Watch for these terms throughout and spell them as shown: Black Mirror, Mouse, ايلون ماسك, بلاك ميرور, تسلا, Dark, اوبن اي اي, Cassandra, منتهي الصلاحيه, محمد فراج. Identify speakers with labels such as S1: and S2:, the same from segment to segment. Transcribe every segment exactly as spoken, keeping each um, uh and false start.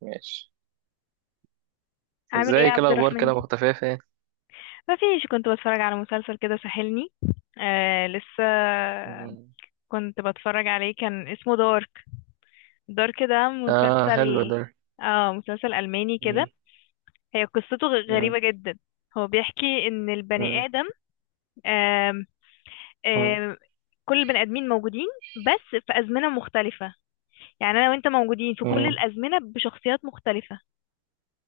S1: ماشي.
S2: عامل ايه يا
S1: ازاي كده،
S2: عبد
S1: اخبار
S2: الرحمن؟
S1: كده مختفية فين؟
S2: ما فيش، كنت بتفرج على مسلسل كده ساحلني. آه لسه.
S1: مم.
S2: كنت بتفرج عليه كان اسمه دارك. دارك ده
S1: اه،
S2: مسلسل،
S1: حلو ده.
S2: اه مسلسل ألماني كده.
S1: مم.
S2: هي قصته غ-
S1: مم.
S2: غريبة جدا. هو بيحكي ان البني
S1: مم.
S2: آدم، آم
S1: مم.
S2: آم كل البني آدمين موجودين، بس في أزمنة مختلفة. يعني انا وانت موجودين في كل
S1: مم.
S2: الأزمنة بشخصيات مختلفة.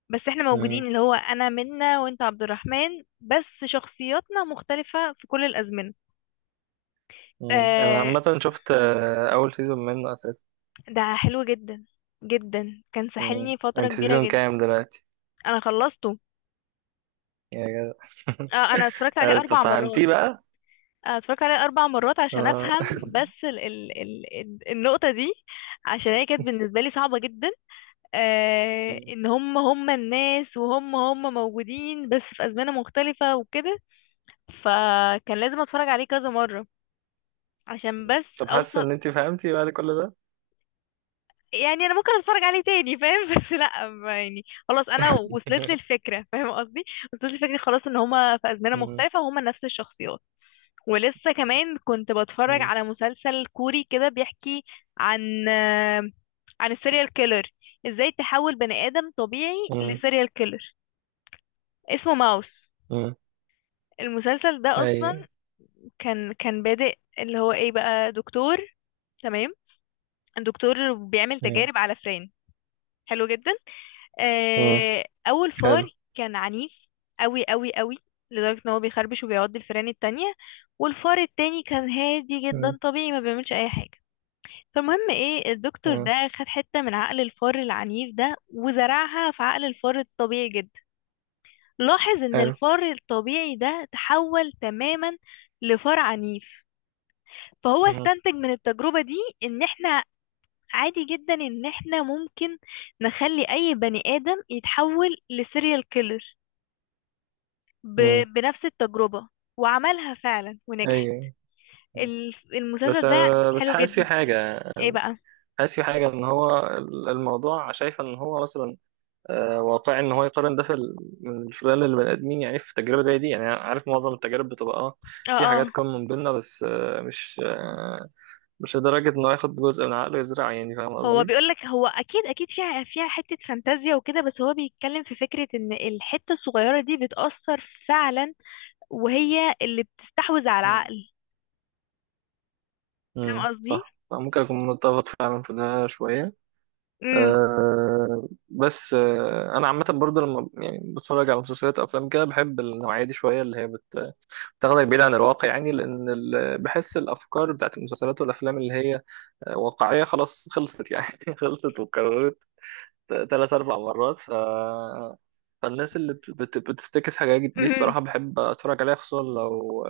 S2: بس احنا
S1: مم.
S2: موجودين، اللي هو انا منا وانت عبد الرحمن بس. شخصياتنا مختلفة في كل الازمنة.
S1: مم. انا
S2: آه،
S1: عامة شفت، آه، اول سيزون منه اساسا.
S2: ده حلو جدا جدا، كان
S1: مم.
S2: ساحلني فترة
S1: انت في
S2: كبيرة
S1: سيزون
S2: جدا.
S1: كام دلوقتي؟
S2: انا خلصته.
S1: يا جدع.
S2: آه، انا اتفرجت عليه
S1: آه، طب
S2: اربع مرات.
S1: فهمتيه بقى؟
S2: آه، اتفرجت عليه اربع مرات عشان
S1: اه.
S2: افهم. بس ال ال ال ال- النقطة دي، عشان هي كانت بالنسبة لي صعبة جدا. آه،
S1: مم.
S2: ان هم هم الناس وهم هم موجودين بس في ازمنة مختلفة وكده. فكان لازم اتفرج عليه كذا مرة عشان
S1: مم.
S2: بس
S1: طب حاسة
S2: اوصل.
S1: ان انت فهمتي بعد كل ده؟
S2: يعني انا ممكن اتفرج عليه تاني فاهم؟ بس لا ما يعني، خلاص انا وصلت لي الفكره فاهم قصدي؟ وصلت لي الفكره خلاص ان هما في ازمنه
S1: مم.
S2: مختلفه وهما نفس الشخصيات. ولسه كمان كنت بتفرج
S1: مم.
S2: على مسلسل كوري كده بيحكي عن آه، عن السيريال كيلر. ازاي تحول بني ادم طبيعي
S1: مم.
S2: لسيريال كيلر. اسمه ماوس.
S1: مم.
S2: المسلسل ده اصلا
S1: ايوه.
S2: كان كان بادئ، اللي هو ايه بقى، دكتور. تمام. الدكتور بيعمل
S1: مم.
S2: تجارب على فئران. حلو جدا.
S1: مم.
S2: آه، اول فار
S1: حلو.
S2: كان عنيف قوي قوي قوي، لدرجة ان هو بيخربش وبيعض الفئران التانية. والفار التاني كان هادي
S1: مم.
S2: جدا طبيعي ما بيعملش اي حاجة. فالمهم ايه، الدكتور ده
S1: مم.
S2: خد حتة من عقل الفار العنيف ده وزرعها في عقل الفار الطبيعي جدا. لاحظ ان
S1: حلو.
S2: الفار الطبيعي ده تحول تماما لفار عنيف. فهو
S1: مم.
S2: استنتج من التجربة دي ان احنا، عادي جدا ان احنا ممكن نخلي اي بني ادم يتحول لسيريال كيلر ب...
S1: مم.
S2: بنفس التجربة. وعملها فعلا ونجحت.
S1: ايوه. مم.
S2: الف-
S1: بس
S2: المسلسل ده
S1: آه، بس
S2: حلو
S1: حاسس في
S2: جدا.
S1: حاجة.
S2: ايه بقى؟
S1: حاسس في حاجة إن هو الموضوع شايف إن هو مثلا آه، واقعي، إن هو يقارن ده في ال- من خلال البني آدمين، يعني في تجربة زي دي. يعني أنا عارف معظم التجارب بتبقى آه
S2: اه
S1: في
S2: اه،
S1: حاجات common بينا، بس آه، مش، آه، مش لدرجة إنه ياخد جزء من عقله يزرع، يعني فاهم
S2: هو
S1: قصدي؟
S2: بيقولك هو اكيد اكيد فيها فيها حتة فانتازيا وكده، بس هو بيتكلم في فكرة ان الحتة الصغيرة دي بتأثر فعلا. وهي اللي بتستحوذ على
S1: مم.
S2: العقل، فاهم
S1: امم
S2: قصدي؟
S1: صح، ممكن أكون متفق فعلا في ده شوية.
S2: امم.
S1: أه بس أه أنا عامة برضه، لما يعني بتفرج على مسلسلات أو أفلام كده بحب النوعية دي شوية، اللي هي تاخدك بعيد عن الواقع، يعني لان ال- بحس الافكار بتاعت المسلسلات والافلام اللي هي آه، واقعيه، خلاص خلصت يعني. خلصت واتكررت ثلاث اربع مرات. ف... فالناس اللي بت... بت- بتفتكس حاجات دي،
S2: امم.
S1: الصراحه بحب اتفرج عليها، خصوصا لو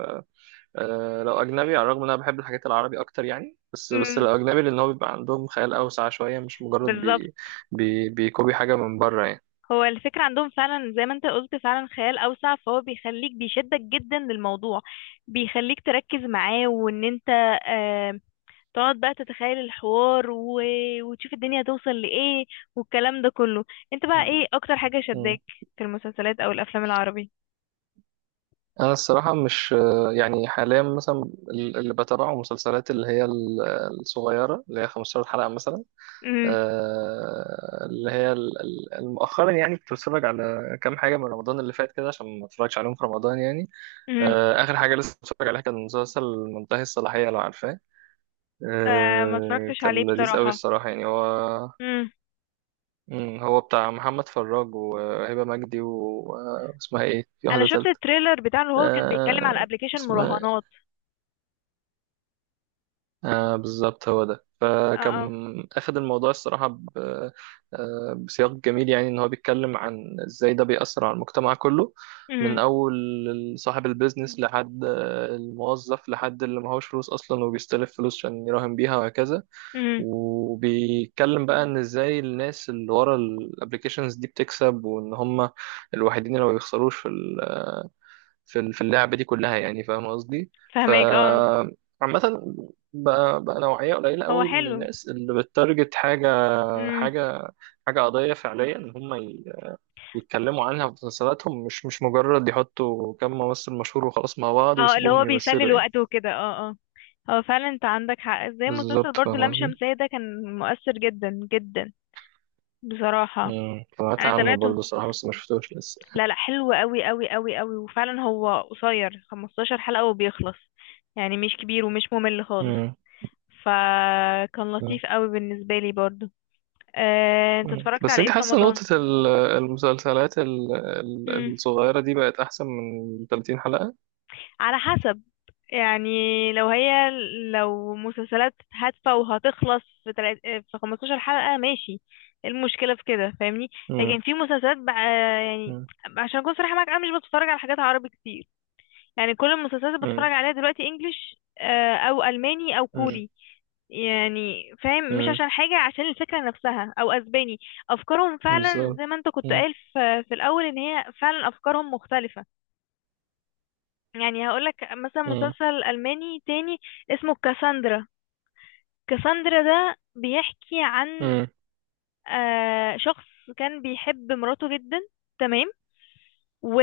S1: آه، لو اجنبي. على الرغم ان انا بحب الحاجات العربي اكتر، يعني بس بس
S2: امم.
S1: الاجنبي لان هو بيبقى عندهم خيال اوسع شويه، مش مجرد
S2: بالظبط.
S1: بي... بي... بيكوبي حاجه من بره يعني.
S2: هو الفكرة عندهم فعلا زي ما انت قلت، فعلا خيال اوسع، فهو بيخليك بيشدك جدا للموضوع. بيخليك تركز معاه وان انت آه، تقعد بقى تتخيل الحوار و... وتشوف الدنيا هتوصل لإيه والكلام ده كله. انت بقى ايه اكتر حاجة
S1: مم.
S2: شداك في المسلسلات او الافلام العربي؟
S1: انا الصراحه مش، يعني حاليا مثلا اللي بتابعه مسلسلات، اللي هي ال- الصغيره، اللي هي خمسة عشر حلقه مثلا.
S2: امم.
S1: آه، اللي هي ال- ال- مؤخرا، يعني كنت بتفرج على كام حاجه من رمضان اللي فات كده عشان ما اتفرجش عليهم في رمضان يعني.
S2: امم.
S1: آه، اخر حاجه لسه بتفرج عليها كان مسلسل منتهي الصلاحيه، لو عارفاه.
S2: آه ما
S1: آه،
S2: اتفرجتش عليه
S1: كان لذيذ قوي
S2: بصراحة.
S1: الصراحه، يعني هو.
S2: امم.
S1: مم، هو بتاع محمد فراج وهبه مجدي و- واسمها ايه، في
S2: انا
S1: واحده
S2: شفت
S1: تالته.
S2: التريلر بتاعه اللي هو كان بيتكلم على
S1: آه،
S2: ابلكيشن
S1: اسمها،
S2: مراهنات.
S1: آه، بالظبط هو ده.
S2: اه اه.
S1: فكان أخد الموضوع الصراحة، ب- آه، بسياق جميل، يعني إن هو بيتكلم عن إزاي ده بيأثر على المجتمع كله، من
S2: امم.
S1: أول صاحب البيزنس لحد آه، الموظف، لحد اللي معهوش فلوس أصلا وبيستلف فلوس عشان يراهن بيها وهكذا.
S2: امم.
S1: وبيتكلم بقى إن إزاي الناس اللي ورا الأبليكيشنز دي بتكسب، وإن هم الوحيدين اللي ما بيخسروش في ال- في اللعبة دي كلها، يعني فاهم قصدي. ف
S2: فهماك اه.
S1: عامة، بقى, بقى نوعية قليلة
S2: هو
S1: قوي من
S2: حلو.
S1: الناس اللي بتارجت حاجة
S2: امم.
S1: حاجة حاجة قضية فعليا، إن هم ي- يتكلموا عنها في مسلسلاتهم، مش مش مجرد يحطوا كم ممثل مشهور وخلاص مع بعض
S2: اه، اللي
S1: ويسيبوهم
S2: هو بيسلي
S1: يمثلوا يعني.
S2: الوقت وكده اه اه. هو فعلا انت عندك حق، زي مسلسل
S1: بالظبط،
S2: برضو
S1: فاهم
S2: لام
S1: قصدي؟
S2: شمسية ده كان مؤثر جدا جدا بصراحة.
S1: امم سمعت
S2: انا
S1: عنه
S2: تابعته.
S1: برضه الصراحة، بس ما شفتوش لسه.
S2: لا لا، حلو قوي قوي قوي قوي، وفعلا هو قصير 15 حلقة وبيخلص. يعني مش كبير ومش ممل خالص.
S1: امم.
S2: فكان
S1: أمم.
S2: لطيف قوي بالنسبة لي برضو. آه، انت
S1: أمم.
S2: اتفرجت
S1: بس
S2: على
S1: انت
S2: ايه في
S1: حاسة
S2: رمضان؟
S1: نقطة ال- المسلسلات ال-
S2: مم.
S1: ال- الصغيرة دي بقت أحسن من ثلاثين حلقة؟
S2: على حسب يعني، لو هي لو مسلسلات هادفة وهتخلص في تلات في 15 حلقة ماشي. إيه المشكلة في كده فاهمني؟ لكن في مسلسلات بقى يعني،
S1: امم.
S2: عشان اكون صريحة معاك انا مش بتفرج على حاجات عربي كتير. يعني كل المسلسلات اللي
S1: مم.
S2: بتفرج عليها دلوقتي انجليش، آه، او الماني او
S1: مم.
S2: كوري. يعني فاهم، مش
S1: مم.
S2: عشان حاجة، عشان الفكرة نفسها، او اسباني. افكارهم فعلا
S1: بالظبط.
S2: زي ما انت كنت
S1: مم.
S2: قايل في, في الاول ان هي فعلا افكارهم مختلفة. يعني هقولك مثلا
S1: مم.
S2: مسلسل الماني تاني اسمه كاساندرا. كاساندرا ده بيحكي عن
S1: مم.
S2: آه، شخص كان بيحب مراته جدا. تمام. و...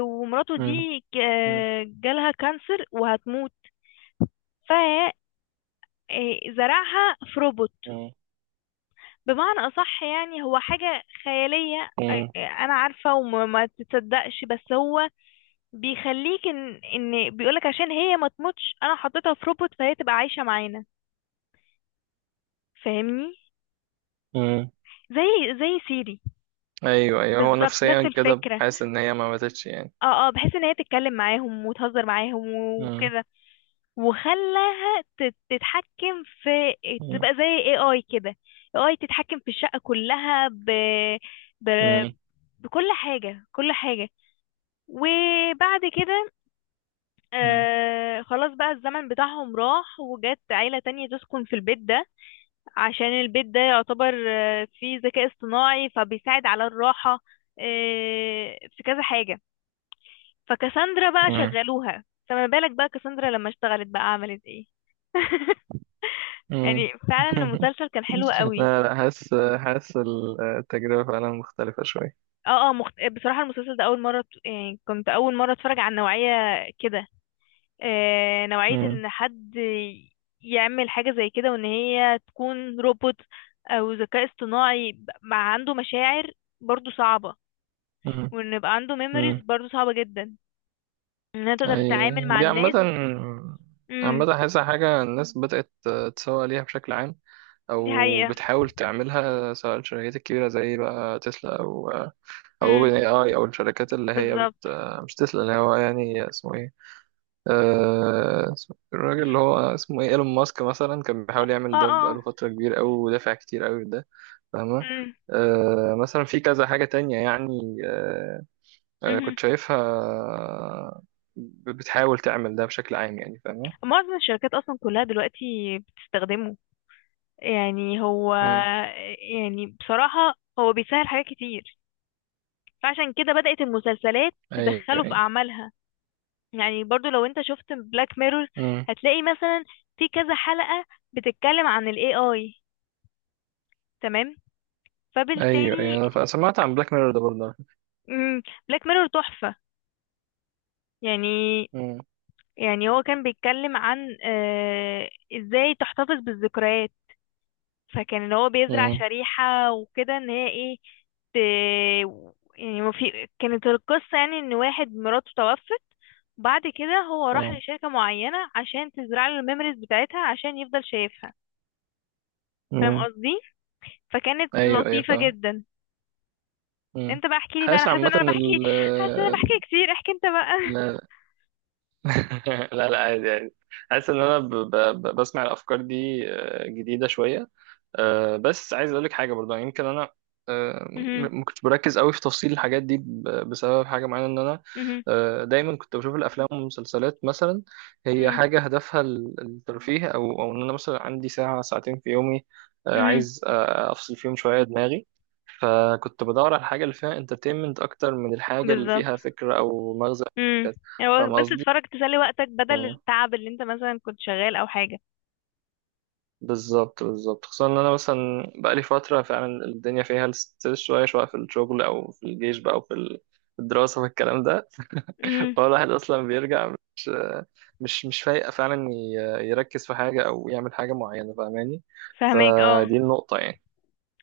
S2: ومراته
S1: مم.
S2: دي ك- جالها كانسر وهتموت. إيه، زرعها في روبوت.
S1: مم.
S2: بمعنى أصح يعني هو حاجة خيالية
S1: مم.
S2: إيه، أنا عارفة وما ما تتصدقش، بس هو بيخليك إن إن بيقولك عشان هي ما تموتش أنا حطيتها في روبوت فهي تبقى عايشة معانا. فاهمني؟
S1: مم.
S2: زي زي سيري.
S1: ايوه، ايوه، هو
S2: بالظبط
S1: نفسيا
S2: نفس
S1: كده
S2: الفكرة.
S1: حاسس ان هي ما ماتتش يعني.
S2: اه اه، بحيث ان هي تتكلم معاهم وتهزر معاهم
S1: مم.
S2: وكده. وخلاها تت- تتحكم في،
S1: مم.
S2: تبقى زي اي اي كده. اي تتحكم في الشقة كلها ب... ب...
S1: مم.
S2: بكل حاجة كل حاجة. وبعد كده
S1: مم.
S2: آه خلاص بقى الزمن بتاعهم راح، وجت عيلة تانية تسكن في البيت ده. عشان البيت ده يعتبر آه فيه ذكاء اصطناعي فبيساعد على الراحة. آه في كذا حاجة. فكاساندرا بقى
S1: مم.
S2: شغلوها. فما بالك بقى كاساندرا لما اشتغلت بقى عملت ايه؟
S1: مم.
S2: يعني فعلا المسلسل كان حلو قوي.
S1: لا، لا، حاسس حاسس التجربة فعلا مختلفة شوية.
S2: اه اه مخت... بصراحة المسلسل ده أول مرة ت- يعني كنت أول مرة أتفرج على نوعية كده. آه، نوعية
S1: مم.
S2: ان حد يعمل حاجة زي كده، وان هي تكون روبوت او ذكاء اصطناعي ب- مع عنده مشاعر، برضو صعبة.
S1: مم.
S2: وان يبقى عنده ميموريز
S1: مم.
S2: برضو صعبة جدا انها تقدر
S1: أي.
S2: تتعامل مع
S1: دي عامة
S2: الناس. امم
S1: عامة حاسسها حاجة الناس بدأت تسوق ليها بشكل عام،
S2: دي
S1: او
S2: حقيقة.
S1: بتحاول تعملها، سواء الشركات الكبيره زي بقى تسلا، او او
S2: امم.
S1: اوبن اي اي، او الشركات اللي هي بت
S2: بالظبط.
S1: مش تسلا، اللي هو يعني اسمه ايه، آه، اسمه- الراجل اللي هو اسمه ايه، ايلون ماسك مثلا كان بيحاول
S2: اه
S1: يعمل ده
S2: اه اه.
S1: بقاله فتره كبيره قوي، ودافع كتير قوي ده، فاهمه.
S2: امم.
S1: آه، مثلا في كذا حاجه تانية، يعني آه، آه،
S2: مهم.
S1: كنت شايفها ب- بتحاول تعمل ده بشكل عام، يعني فاهمه.
S2: معظم الشركات اصلا كلها دلوقتي بتستخدمه. يعني هو،
S1: مم.
S2: يعني بصراحة هو بيسهل حاجات كتير، فعشان كده بدأت المسلسلات
S1: ايوه،
S2: تدخله في
S1: ايوه.
S2: أعمالها. يعني برضو لو انت شفت بلاك ميرور
S1: مم.
S2: هتلاقي مثلا في كذا حلقة بتتكلم عن ال A I. تمام.
S1: ايوه، ايوه،
S2: فبالتالي
S1: انا ف- سمعت عن بلاك ميرور ده برضه.
S2: بلاك ميرور تحفة. يعني يعني هو كان بيتكلم عن آه ازاي تحتفظ بالذكريات. فكان اللي هو بيزرع
S1: مم.
S2: شريحة وكده ان هي ايه ت... يعني ما في كانت القصة يعني ان واحد مراته توفت. بعد كده هو راح
S1: مم.
S2: لشركة معينة عشان تزرع له الميموريز بتاعتها عشان يفضل شايفها. فاهم
S1: مم.
S2: قصدي؟ فكانت
S1: ايوه، ايوه،
S2: لطيفة
S1: فاهم.
S2: جدا.
S1: مم.
S2: انت بقى احكي لي بقى، انا
S1: حاسس
S2: حاسة
S1: عامة
S2: ان انا بحكي،
S1: ال
S2: حاسة ان انا بحكي كتير احكي انت بقى.
S1: لا. لا، لا، عادي، عادي. حاسس ان انا ب... ب... ب- بسمع الافكار دي، آه، جديدة شوية. آه، بس عايز اقول لك حاجه برضه، يعني يمكن انا، آه،
S2: مهم.
S1: م- ما كنتش بركز قوي في تفصيل الحاجات دي ب- بسبب حاجه معينه، ان انا
S2: مهم.
S1: آه، دايما كنت بشوف الافلام والمسلسلات، مثلا هي
S2: مهم.
S1: حاجه هدفها ال- الترفيه، او او ان انا مثلا عندي ساعه ساعتين في يومي، آه،
S2: مهم.
S1: عايز آه، افصل فيهم شويه دماغي. فكنت بدور على الحاجه اللي فيها انترتينمنت اكتر من الحاجه اللي
S2: بالظبط.
S1: فيها فكره او مغزى،
S2: مم. هو
S1: فاهم
S2: بس
S1: قصدي.
S2: تتفرج تسلي وقتك بدل التعب اللي انت مثلا كنت شغال او حاجة.
S1: بالظبط، بالظبط، خصوصا ان انا مثلا بقالي فتره فعلا الدنيا فيها الستريس، شويه شويه، في الشغل او في الجيش بقى، او في ال- في الدراسه في الكلام ده.
S2: امم.
S1: فهو الواحد اصلا بيرجع مش، مش مش فايق فعلا ي- يركز في حاجه، او يعمل حاجه معينه، فاهماني.
S2: فهماك اه.
S1: فدي النقطه يعني.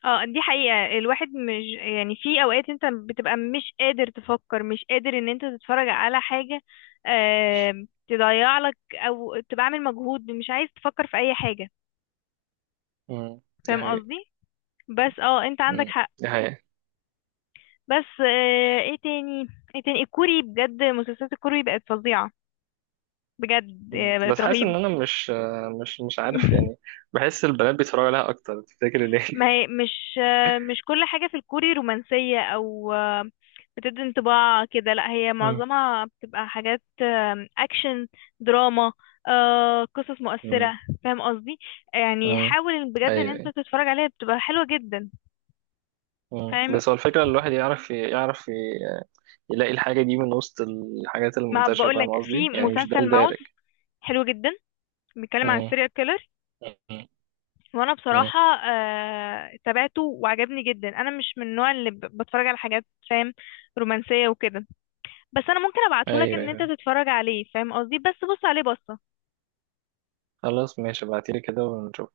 S2: اه دي حقيقة، الواحد مش يعني، في اوقات انت بتبقى مش قادر تفكر مش قادر ان انت تتفرج على حاجة آه تضيع لك، او تبقى عامل مجهود مش عايز تفكر في اي حاجة.
S1: امم دي
S2: فاهم
S1: حقيقة.
S2: قصدي؟ بس اه انت عندك
S1: امم
S2: حق.
S1: دي حقيقة.
S2: بس آه، ايه تاني؟ ايه تاني، الكوري بجد، مسلسلات الكوري بقت فظيعة بجد،
S1: امم
S2: آه، بقت
S1: بس حاسس
S2: رهيبة.
S1: ان انا مش مش مش عارف، يعني بحس البنات بيتفرجوا عليها اكتر، تفتكر ليه؟
S2: ما هي مش آه، مش كل حاجة في الكوري رومانسية او آه، بتدي انطباع كده. لا هي
S1: امم.
S2: معظمها بتبقى حاجات آه، اكشن، دراما، آه، قصص مؤثرة،
S1: امم.
S2: فاهم قصدي؟ يعني
S1: أمم.
S2: حاول بجد ان انت
S1: ايوه.
S2: تتفرج عليها بتبقى حلوة جدا.
S1: مم.
S2: فاهم؟
S1: بس هو الفكرة إن الواحد يعرف، يعرف ي- يلاقي الحاجة دي من وسط الحاجات
S2: ما
S1: المنتشرة،
S2: بقولك
S1: فاهم
S2: في
S1: قصدي؟ يعني مش ده
S2: مسلسل ماوس
S1: الدارج.
S2: حلو جدا، بيتكلم عن
S1: مم.
S2: السيريال كيلر.
S1: مم.
S2: وانا
S1: مم.
S2: بصراحه آه تابعته وعجبني جدا. انا مش من النوع اللي ب- بتفرج على حاجات فاهم، رومانسيه وكده. بس انا ممكن ابعتهولك
S1: أيوه،
S2: ان انت
S1: أيوه.
S2: تتفرج عليه فاهم قصدي؟ بس بص عليه بص.
S1: خلاص ماشي، ابعتيلي كده ونشوف.